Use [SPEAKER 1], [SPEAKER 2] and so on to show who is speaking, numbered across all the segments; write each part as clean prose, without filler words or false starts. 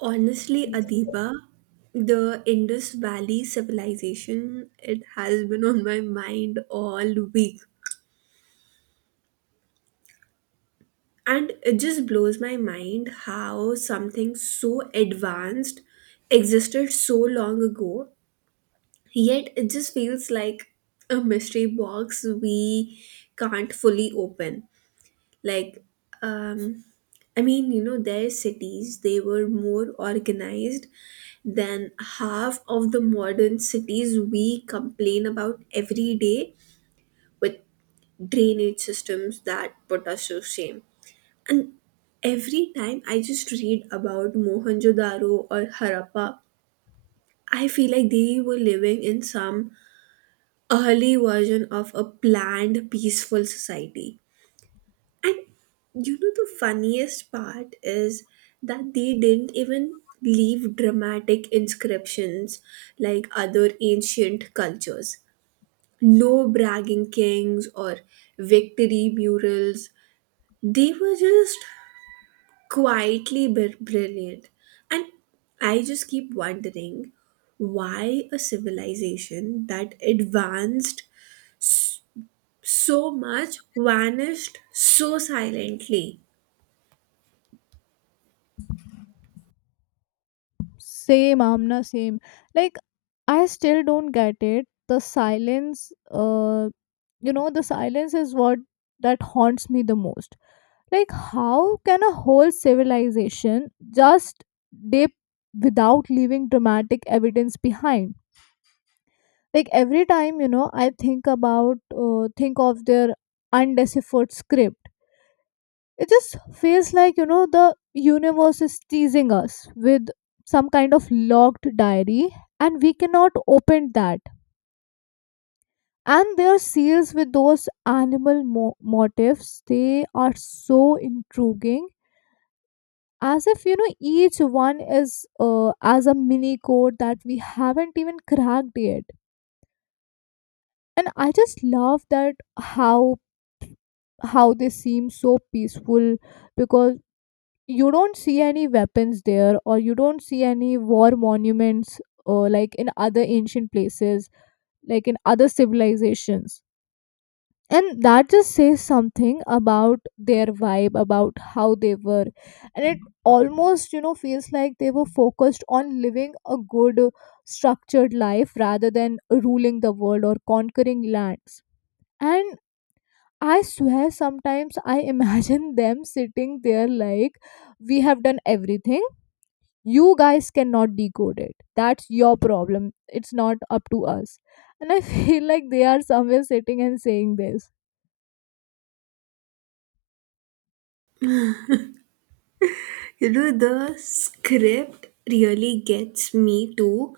[SPEAKER 1] Honestly, Adiba, the Indus Valley civilization, it has been on my mind all week. And it just blows my mind how something so advanced existed so long ago, yet it just feels like a mystery box we can't fully open. like um I mean, their cities, they were more organized than half of the modern cities we complain about every day, with drainage systems that put us to shame. And every time I just read about Mohenjo-daro or Harappa, I feel like they were living in some early version of a planned peaceful society. And the funniest part is that they didn't even leave dramatic inscriptions like other ancient cultures. No bragging kings or victory murals. They were just brilliant. And I just keep wondering why a civilization that advanced so much vanished so silently.
[SPEAKER 2] Same, Amna, same. Like, I still don't get it. The silence is what that haunts me the most. Like, how can a whole civilization just dip without leaving dramatic evidence behind? Like, every time, I think about, think of their undeciphered script. It just feels like the universe is teasing us with some kind of locked diary, and we cannot open that. And their seals with those animal motifs, they are so intriguing, as if each one is, as a mini code that we haven't even cracked yet. And I just love that, how how they seem so peaceful, because you don't see any weapons there, or you don't see any war monuments, like in other ancient places, like in other civilizations. And that just says something about their vibe, about how they were. And it almost feels like they were focused on living a good, structured life rather than ruling the world or conquering lands. And I swear, sometimes I imagine them sitting there like, we have done everything, you guys cannot decode it, that's your problem, it's not up to us. And I feel like they are somewhere sitting and saying this.
[SPEAKER 1] You know, the script really gets me, to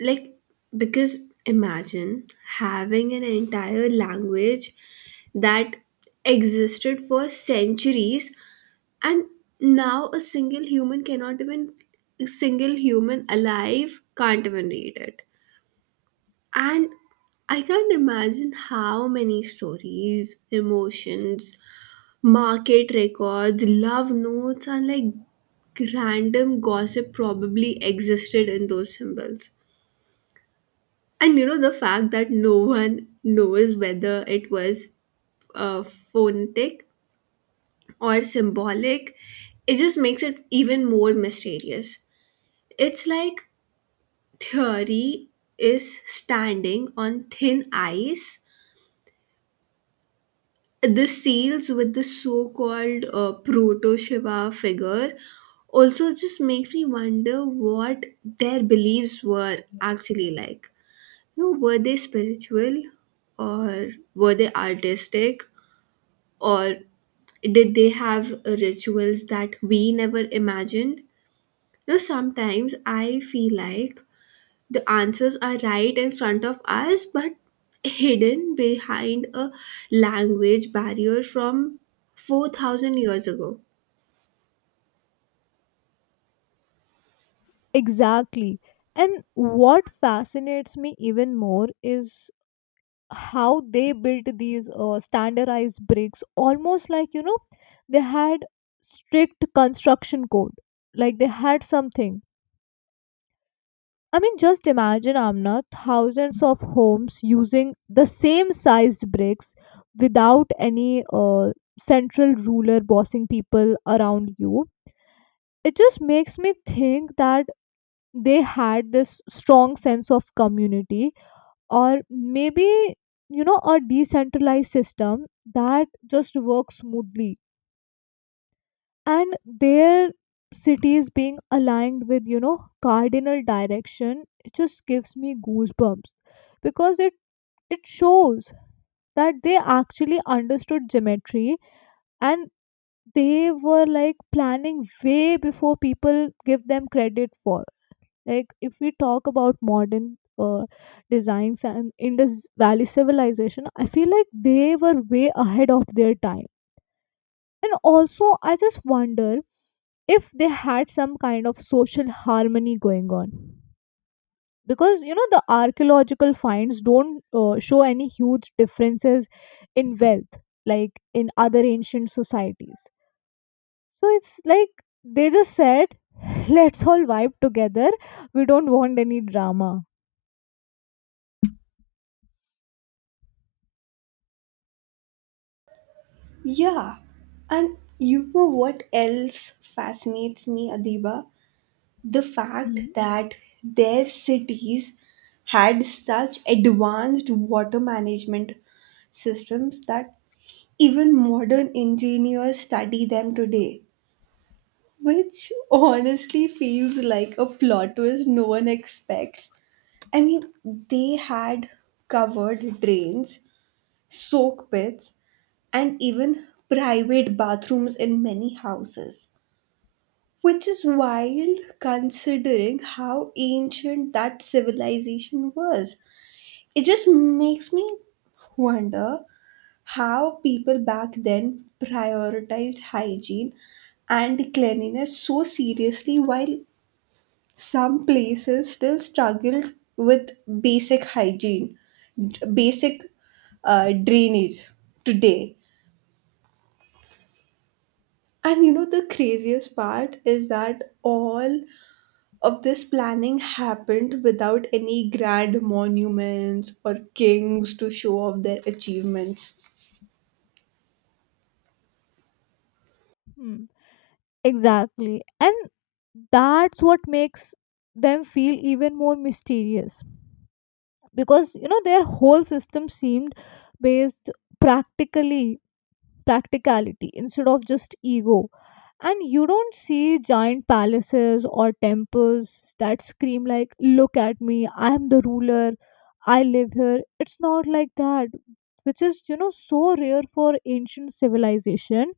[SPEAKER 1] like, because imagine having an entire language that existed for centuries, and now a single human alive can't even read it. And I can't imagine how many stories, emotions, market records, love notes, and like random gossip probably existed in those symbols. And you know, the fact that no one knows whether it was phonetic or symbolic, it just makes it even more mysterious. It's like theory is standing on thin ice. The sales with the so-called proto Shiva figure also just makes me wonder what their beliefs were actually like. You know, were they spiritual, or were they artistic, or did they have rituals that we never imagined? You know, sometimes I feel like the answers are right in front of us but hidden behind a language barrier from 4000 years ago.
[SPEAKER 2] Exactly. And what fascinates me even more is how they built these, standardized bricks, almost like, they had strict construction code. Like, they had something. I mean, just imagine, Amna, thousands of homes using the same sized bricks without any, central ruler bossing people around you. It just makes me think that they had this strong sense of community, or maybe, a decentralized system that just works smoothly. And their cities being aligned with, cardinal direction, it just gives me goosebumps, because it shows that they actually understood geometry, and they were like planning way before people give them credit for. Like, if we talk about modern, designs and Indus Valley civilization, I feel like they were way ahead of their time. And also, I just wonder if they had some kind of social harmony going on, because the archaeological finds don't, show any huge differences in wealth like in other ancient societies. So it's like they just said, let's all vibe together, we don't want any drama.
[SPEAKER 1] Yeah, and you know what else fascinates me, Adiba? The fact
[SPEAKER 2] Mhm.
[SPEAKER 1] that their cities had such advanced water management systems that even modern engineers study them today. Which honestly feels like a plot twist no one expects. I mean, they had covered drains, soak pits, and even private bathrooms in many houses. Which is wild considering how ancient that civilization was. It just makes me wonder how people back then prioritized hygiene and cleanliness so seriously while some places still struggle with basic hygiene, basic drainage today. And you know, the craziest part is that all of this planning happened without any grand monuments or kings to show off their achievements.
[SPEAKER 2] Hmm. Exactly. And that's what makes them feel even more mysterious, because their whole system seemed based, practically practicality instead of just ego. And you don't see giant palaces or temples that scream, like, look at me, I am the ruler, I live here. It's not like that, which is, so rare for ancient civilization.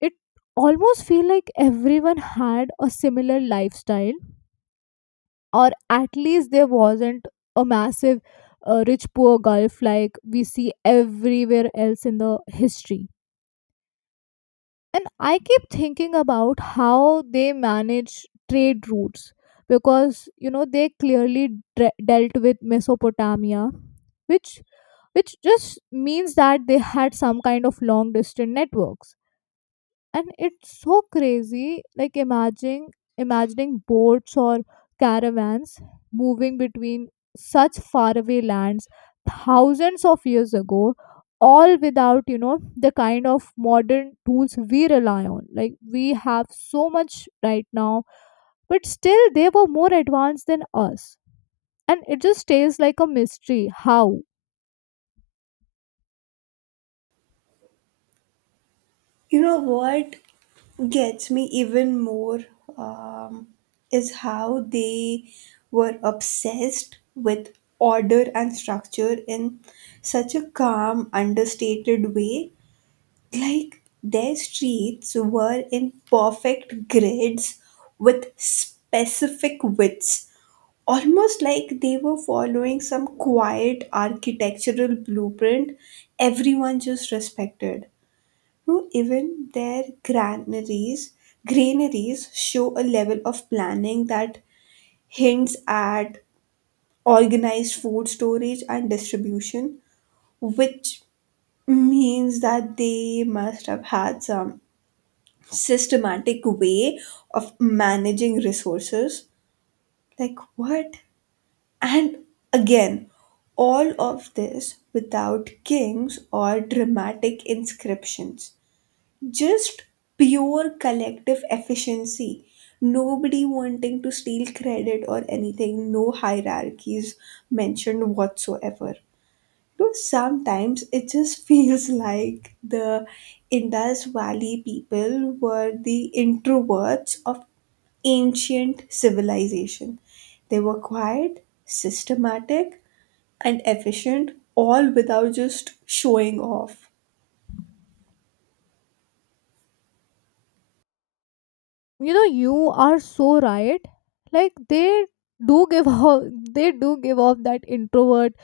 [SPEAKER 2] It almost feel like everyone had a similar lifestyle, or at least there wasn't a massive, rich poor gulf like we see everywhere else in the history. And I keep thinking about how they manage trade routes, because they clearly dealt with Mesopotamia, which which just means that they had some kind of long distance networks. And it's so crazy, like imagining boats or caravans moving between such faraway lands thousands of years ago, all without, the kind of modern tools we rely on, like we have so much right now, but still they were more advanced than us. And it just stays like a mystery how.
[SPEAKER 1] You know what gets me even more, um, is how they were obsessed with order and structure in such a calm, understated way. Like their streets were in perfect grids with specific widths, almost like they were following some quiet architectural blueprint everyone just respected. No, even their granaries show a level of planning that hints at organized food storage and distribution, which means that they must have had some systematic way of managing resources. Like what? And again, all of this without kings or dramatic inscriptions, just pure collective efficiency, nobody wanting to steal credit or anything, no hierarchies mentioned whatsoever. No, sometimes it just feels like the Indus Valley people were the introverts of ancient civilization. They were quiet, systematic, and efficient, all without just showing off.
[SPEAKER 2] You know, you are so right. Like, they do give off, they do give off that introvert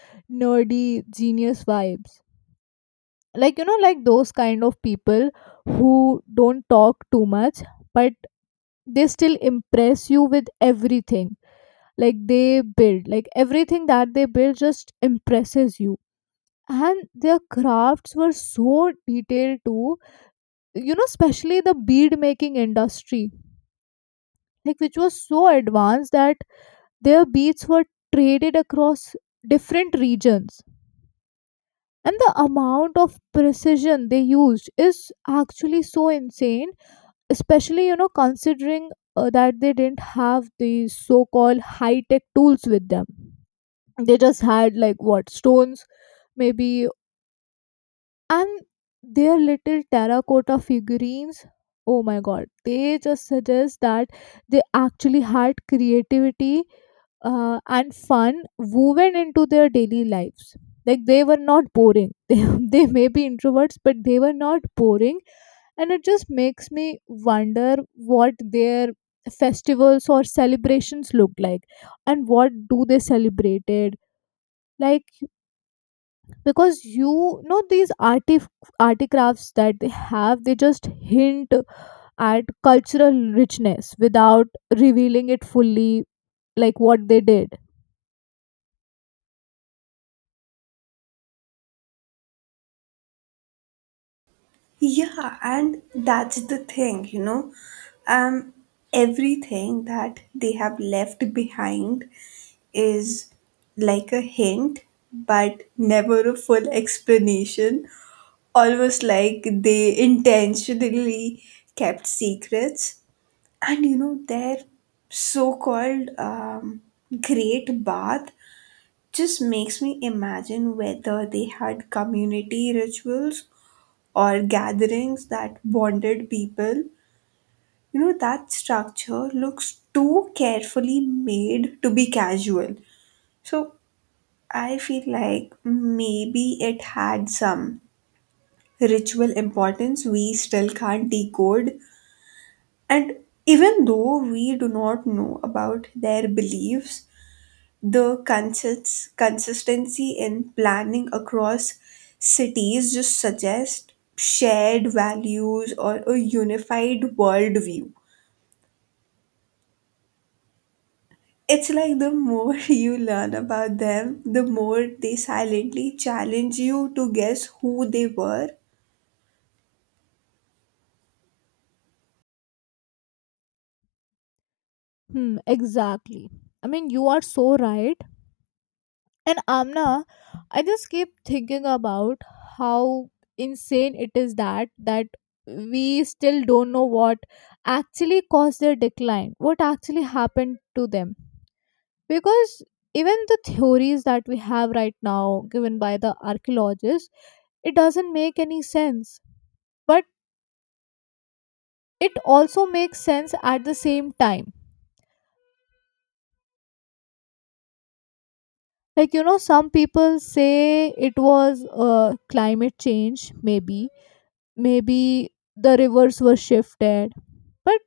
[SPEAKER 2] nerdy genius vibes, like, those kind of people who don't talk too much, but they still impress you with everything. Like, everything that they build just impresses you. And their crafts were so detailed too, especially the bead making industry, like, which was so advanced that their beads were traded across different regions. And the amount of precision they used is actually so insane, especially, considering, that they didn't have these so called high tech tools with them. They just had, like, what, stones, maybe. And their little terracotta figurines, oh my god, they just suggest that they actually had creativity, and fun woven into their daily lives. Like, they were not boring. They may be introverts, but they were not boring. And it just makes me wonder what their festivals or celebrations looked like, and what do they celebrated. Like, because these articrafts that they have, they just hint at cultural richness without revealing it fully, like what they did.
[SPEAKER 1] Yeah, and that's the thing, you know. Um, Everything that they have left behind is like a hint, but never a full explanation. Almost like they intentionally kept secrets. And you know, their so called great bath just makes me imagine whether they had community rituals or gatherings that bonded people. You know, that structure looks too carefully made to be casual. So I feel like maybe it had some ritual importance we still can't decode. And even though we do not know about their beliefs, the consistency in planning across cities just suggests shared values or a unified worldview. It's like the more you learn about them, the more they silently challenge you to guess who they were.
[SPEAKER 2] Hmm, exactly. I mean, you are so right. And, Amna, I just keep thinking about how insane it is that we still don't know what actually caused their decline, what actually happened to them, because even the theories that we have right now given by the archaeologists, it doesn't make any sense, but it also makes sense at the same time. Like, some people say it was, climate change, maybe the rivers were shifted. But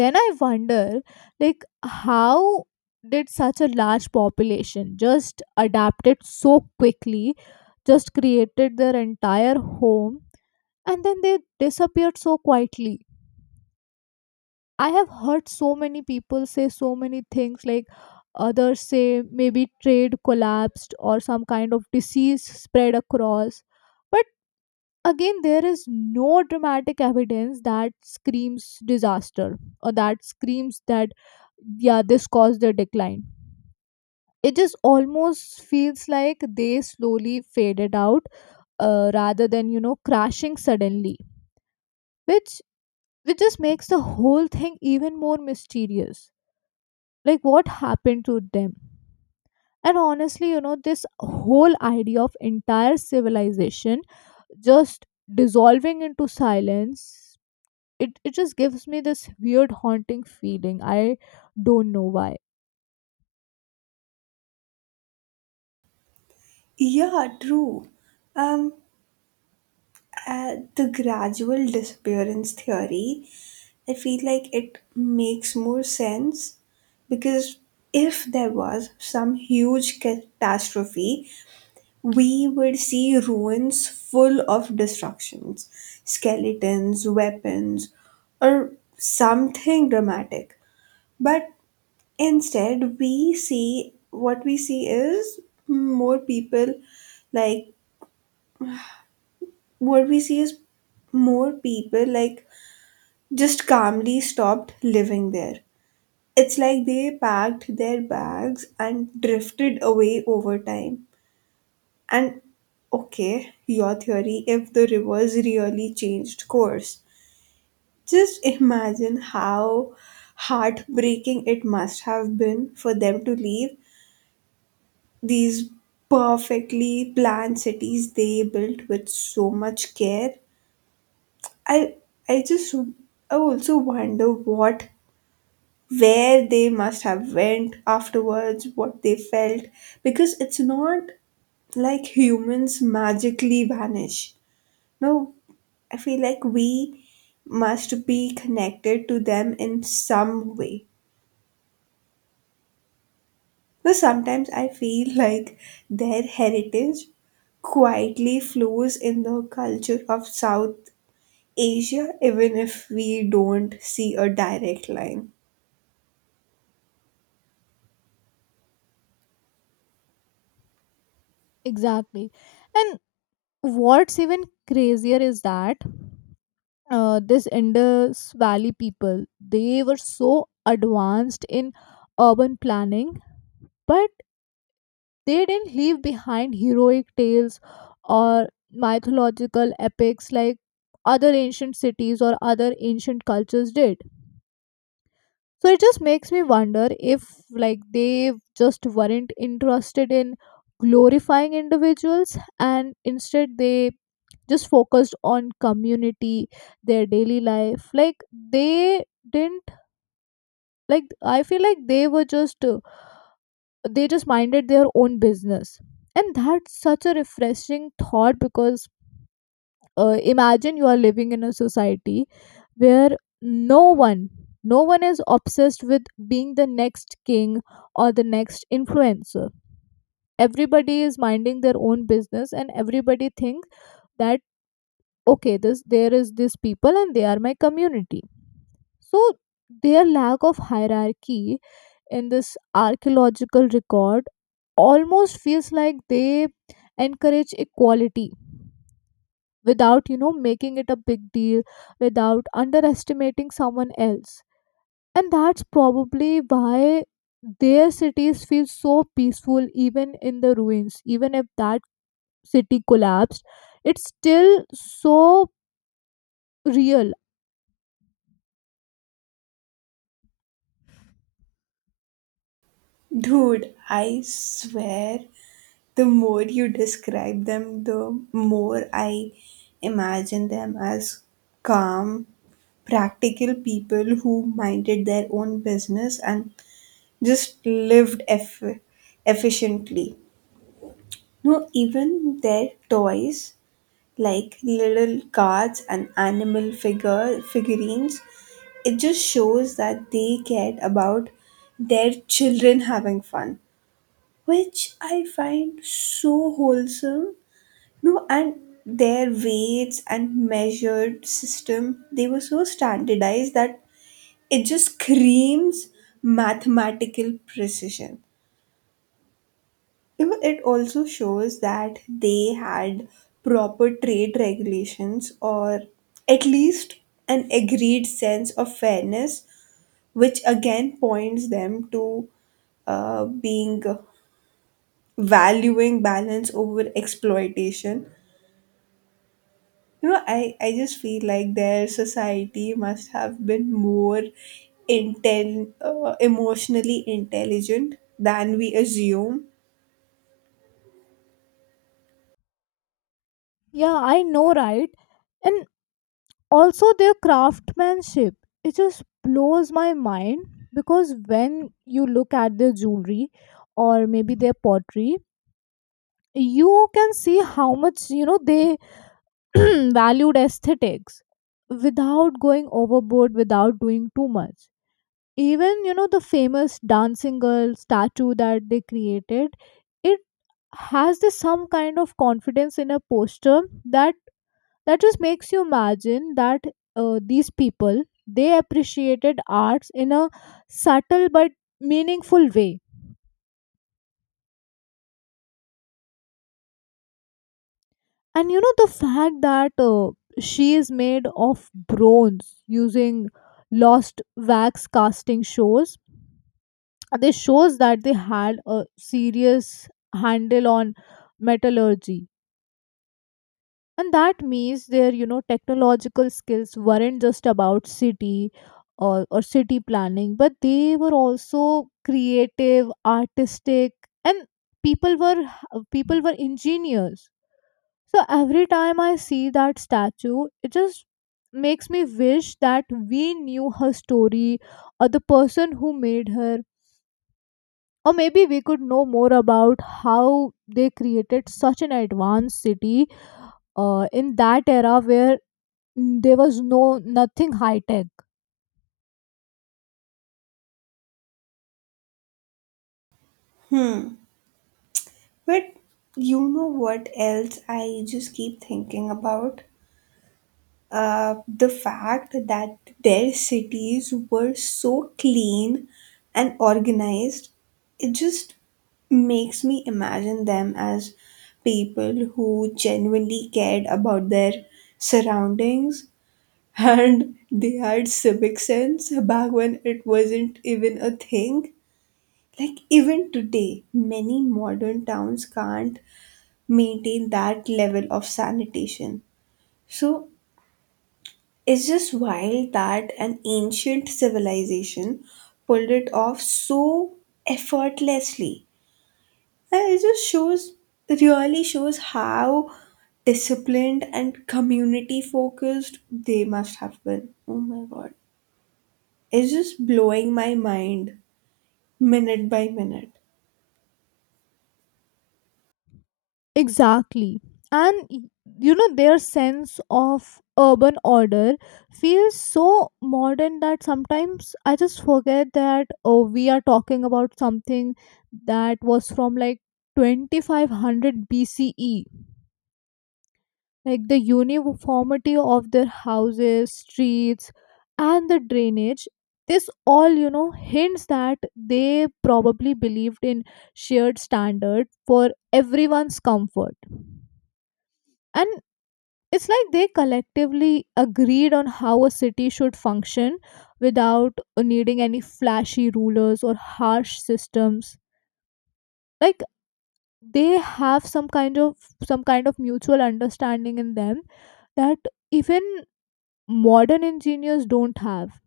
[SPEAKER 2] then I wonder, like, how did such a large population just adapted so quickly, just created their entire home, and then they disappeared so quietly. I have heard so many people say so many things, like, others say maybe trade collapsed or some kind of disease spread across. But again, there is no dramatic evidence that screams disaster, or that screams that, yeah, this caused the decline. It just almost feels like they slowly faded out, rather than, crashing suddenly, which which just makes the whole thing even more mysterious. Like, what happened to them? And honestly, this whole idea of entire civilization just dissolving into silence, it just gives me this weird, haunting feeling. I don't know why.
[SPEAKER 1] Yeah, true. Um, the gradual disappearance theory, I feel like it makes more sense, because if there was some huge catastrophe, we would see ruins full of destructions, skeletons, weapons, or something dramatic. But instead, we see, more people like what we see is more people like just calmly stopped living there. It's like they packed their bags and drifted away over time. And okay, your theory, if the rivers really changed course. Just imagine how heartbreaking it must have been for them to leave these perfectly planned cities they built with so much care. I I just I also wonder what, where they must have went afterwards, what they felt, because it's not like humans magically vanish. No, I feel like we must be connected to them in some way. So sometimes I feel like their heritage quietly flows in the culture of South Asia, even if we don't see a direct line.
[SPEAKER 2] Exactly. And what's even crazier is that, this Indus Valley people, they were so advanced in urban planning, but they didn't leave behind heroic tales or mythological epics like other ancient cities or other ancient cultures did. So it just makes me wonder if, like, they just weren't interested in glorifying individuals, and instead they just focused on community, their daily life. Like, they didn't. Like, I feel like they just minded their own business. And that's such a refreshing thought, because, imagine you are living in a society where no one no one is obsessed with being the next king or the next influencer. Everybody is minding their own business, and everybody thinks that, okay, this there is this people, and they are my community. So their lack of hierarchy in this archaeological record almost feels like they encourage equality without, making it a big deal, without underestimating someone else. And that's probably why their cities feel so peaceful even in the ruins, even if that city collapsed, it's still so real.
[SPEAKER 1] Dude, I swear the more you describe them, the more I imagine them as calm, practical people who minded their own business and just efficiently. No, even their toys, like little cards and animal figure figurines, it just shows that they cared about their children having fun, which I find so wholesome. No, and their weights and measured system, they were so standardized that it just screams mathematical precision. You know, it also shows that they had proper trade regulations, or at least an agreed sense of fairness, which again points them to being valuing balance over exploitation. You know, I just feel like their society must have been more intel emotionally intelligent than we assume.
[SPEAKER 2] Yeah, I know, right? And also their craftsmanship, it just blows my mind, because when you look at their jewelry, or maybe their pottery, you can see how much, they valued aesthetics, without going overboard, without doing too much. Even, the famous dancing girl statue that they created, it has this some kind of confidence in a posture that just makes you imagine that, these people, they appreciated arts in a subtle but meaningful way. And the fact that, she is made of bronze using lost wax casting shows that they had a serious handle on metallurgy. And that means their, technological skills weren't just about city, or city planning, but they were also creative, artistic, and people were people were engineers. So every time I see that statue, it just makes me wish that we knew her story, or the person who made her, or maybe we could know more about how they created such an advanced city, in that era where there was no nothing high tech.
[SPEAKER 1] Hmm. But you know what else I just keep thinking about? The fact that their cities were so clean and organized, it just makes me imagine them as people who genuinely cared about their surroundings, and they had civic sense back when it wasn't even a thing. Like, even today, many modern towns can't maintain that level of sanitation. So, it's just wild that an ancient civilization pulled it off so effortlessly. And it just shows, it really shows how disciplined and community focused they must have been. Oh my god. It's just blowing my mind minute by minute.
[SPEAKER 2] Exactly. And their sense of urban order feels so modern that sometimes I just forget that, oh, we are talking about something that was from, like, 2500 BCE. Like, the uniformity of their houses, streets, and the drainage, this all hints that they probably believed in shared standard for everyone's comfort. And it's like they collectively agreed on how a city should function without needing any flashy rulers or harsh systems, like they have some kind of mutual understanding in them that even modern engineers don't have.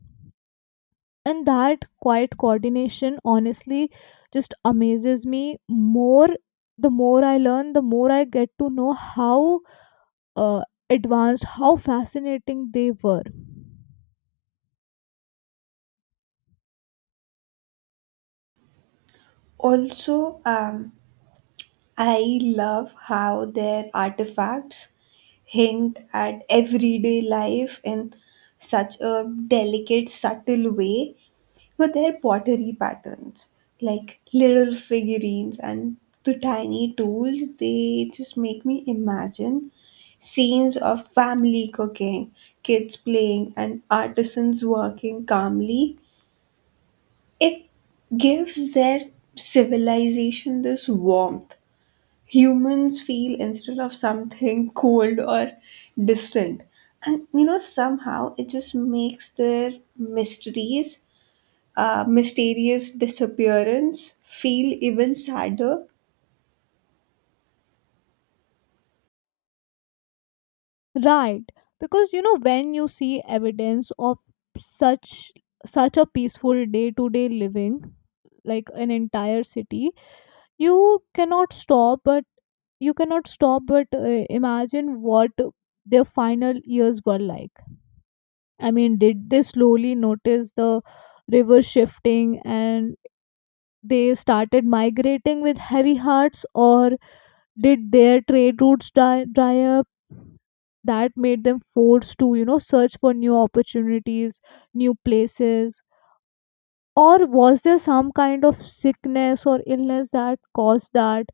[SPEAKER 2] And that quiet coordination, honestly, just amazes me more. The more I learn, the more I get to know how, uh, advanced, how fascinating they were.
[SPEAKER 1] Also, I love how their artifacts hint at everyday life in such a delicate, subtle way, with their pottery patterns, like little figurines and the tiny tools. They just make me imagine scenes of family cooking, kids playing, and artisans working calmly. It gives their civilization this warmth humans feel instead of something cold or distant. And you know somehow it just makes their mysteries mysterious disappearance feel even sadder.
[SPEAKER 2] Right. Because when you see evidence of such such a peaceful day to day living, like an entire city, you cannot stop but imagine what their final years were like. I mean, did they slowly notice the river shifting and they started migrating with heavy hearts? Or did their trade routes dry up, that made them forced to, search for new opportunities, new places? Or was there some kind of sickness or illness that caused that?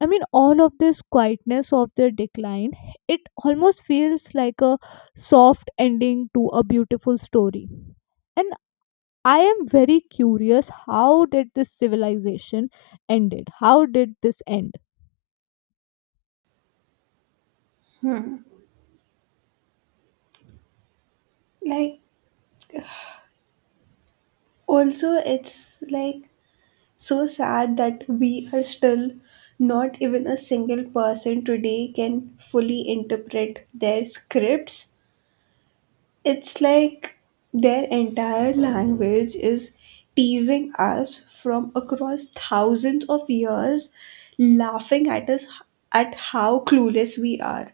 [SPEAKER 2] I mean, all of this quietness of their decline, it almost feels like a soft ending to a beautiful story. And I am very curious, how did this civilization ended? How did this end?
[SPEAKER 1] Like, also it's like so sad that we are still, not even a single person today can fully interpret their scripts. It's like their entire language is teasing us from across thousands of years, laughing at us at how clueless we are.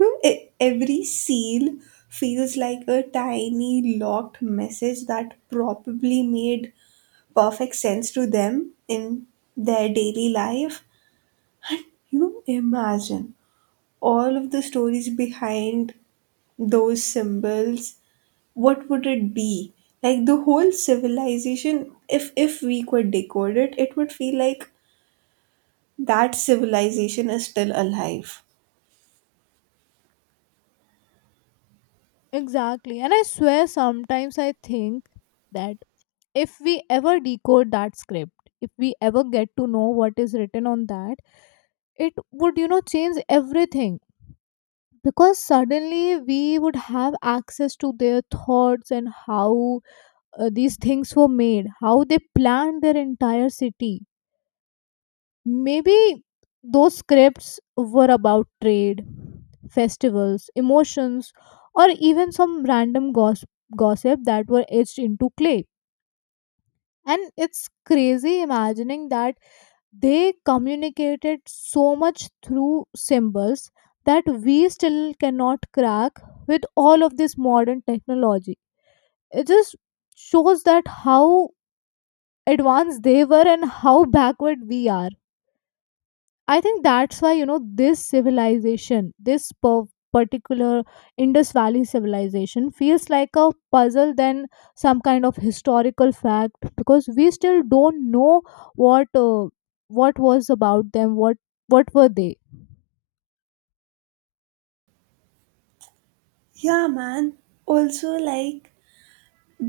[SPEAKER 1] Hmm, every seal feels like a tiny locked message that probably made perfect sense to them in their daily life. And you know, imagine all of the stories behind those symbols, what would it be like, the whole civilization, if we could decode it, it would feel like that civilization is still alive.
[SPEAKER 2] Exactly. And I swear sometimes I think that if we ever decode that script, if we ever get to know what is written on that, it would, change everything, because suddenly we would have access to their thoughts and how, these things were made, how they planned their entire city. Maybe those scripts were about trade, festivals, emotions, or even some random gossip that were etched into clay. And it's crazy imagining that they communicated so much through symbols that we still cannot crack with all of this modern technology. It just shows that how advanced they were and how backward we are. I think that's why, this civilization, this particular Indus Valley civilization feels like a puzzle than some kind of historical fact, because we still don't know what uh, what was about them, what were they.
[SPEAKER 1] Yeah man, also like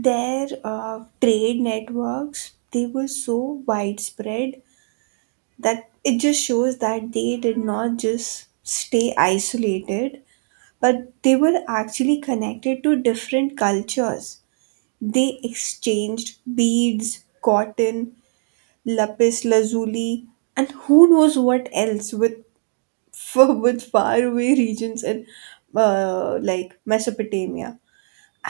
[SPEAKER 1] their trade networks, they were so widespread that it just shows that they did not just stay isolated, but they were actually connected to different cultures. They exchanged beads, cotton, lapis lazuli, and who knows what else, with with faraway regions in, like Mesopotamia.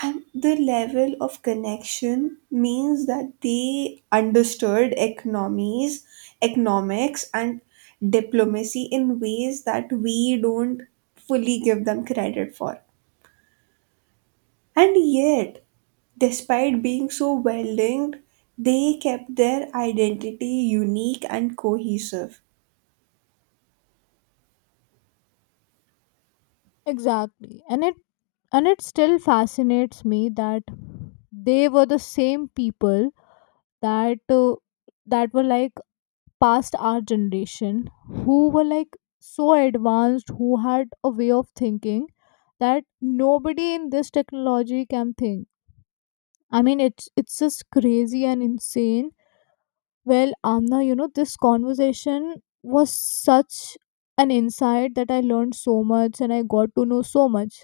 [SPEAKER 1] And the level of connection means that they understood economies, economics, and diplomacy in ways that we don't fully give them credit for. And yet, despite being so well linked, they kept their identity unique and cohesive.
[SPEAKER 2] Exactly, and it still fascinates me that they were the same people that uh, that were like past our generation, who were like so advanced, who had a way of thinking that nobody in this technology can think. I mean, it's just crazy and insane. Well, Amna, this conversation was such an insight that I learned so much, and I got to know so much.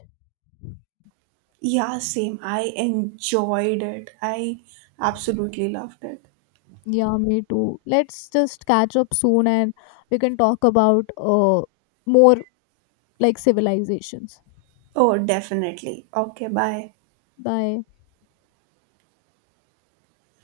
[SPEAKER 1] Yeah, same. I enjoyed it. I absolutely loved it.
[SPEAKER 2] Yeah, me too. Let's just catch up soon, and we can talk about more like civilizations.
[SPEAKER 1] Oh, definitely. Okay, bye.
[SPEAKER 2] Bye.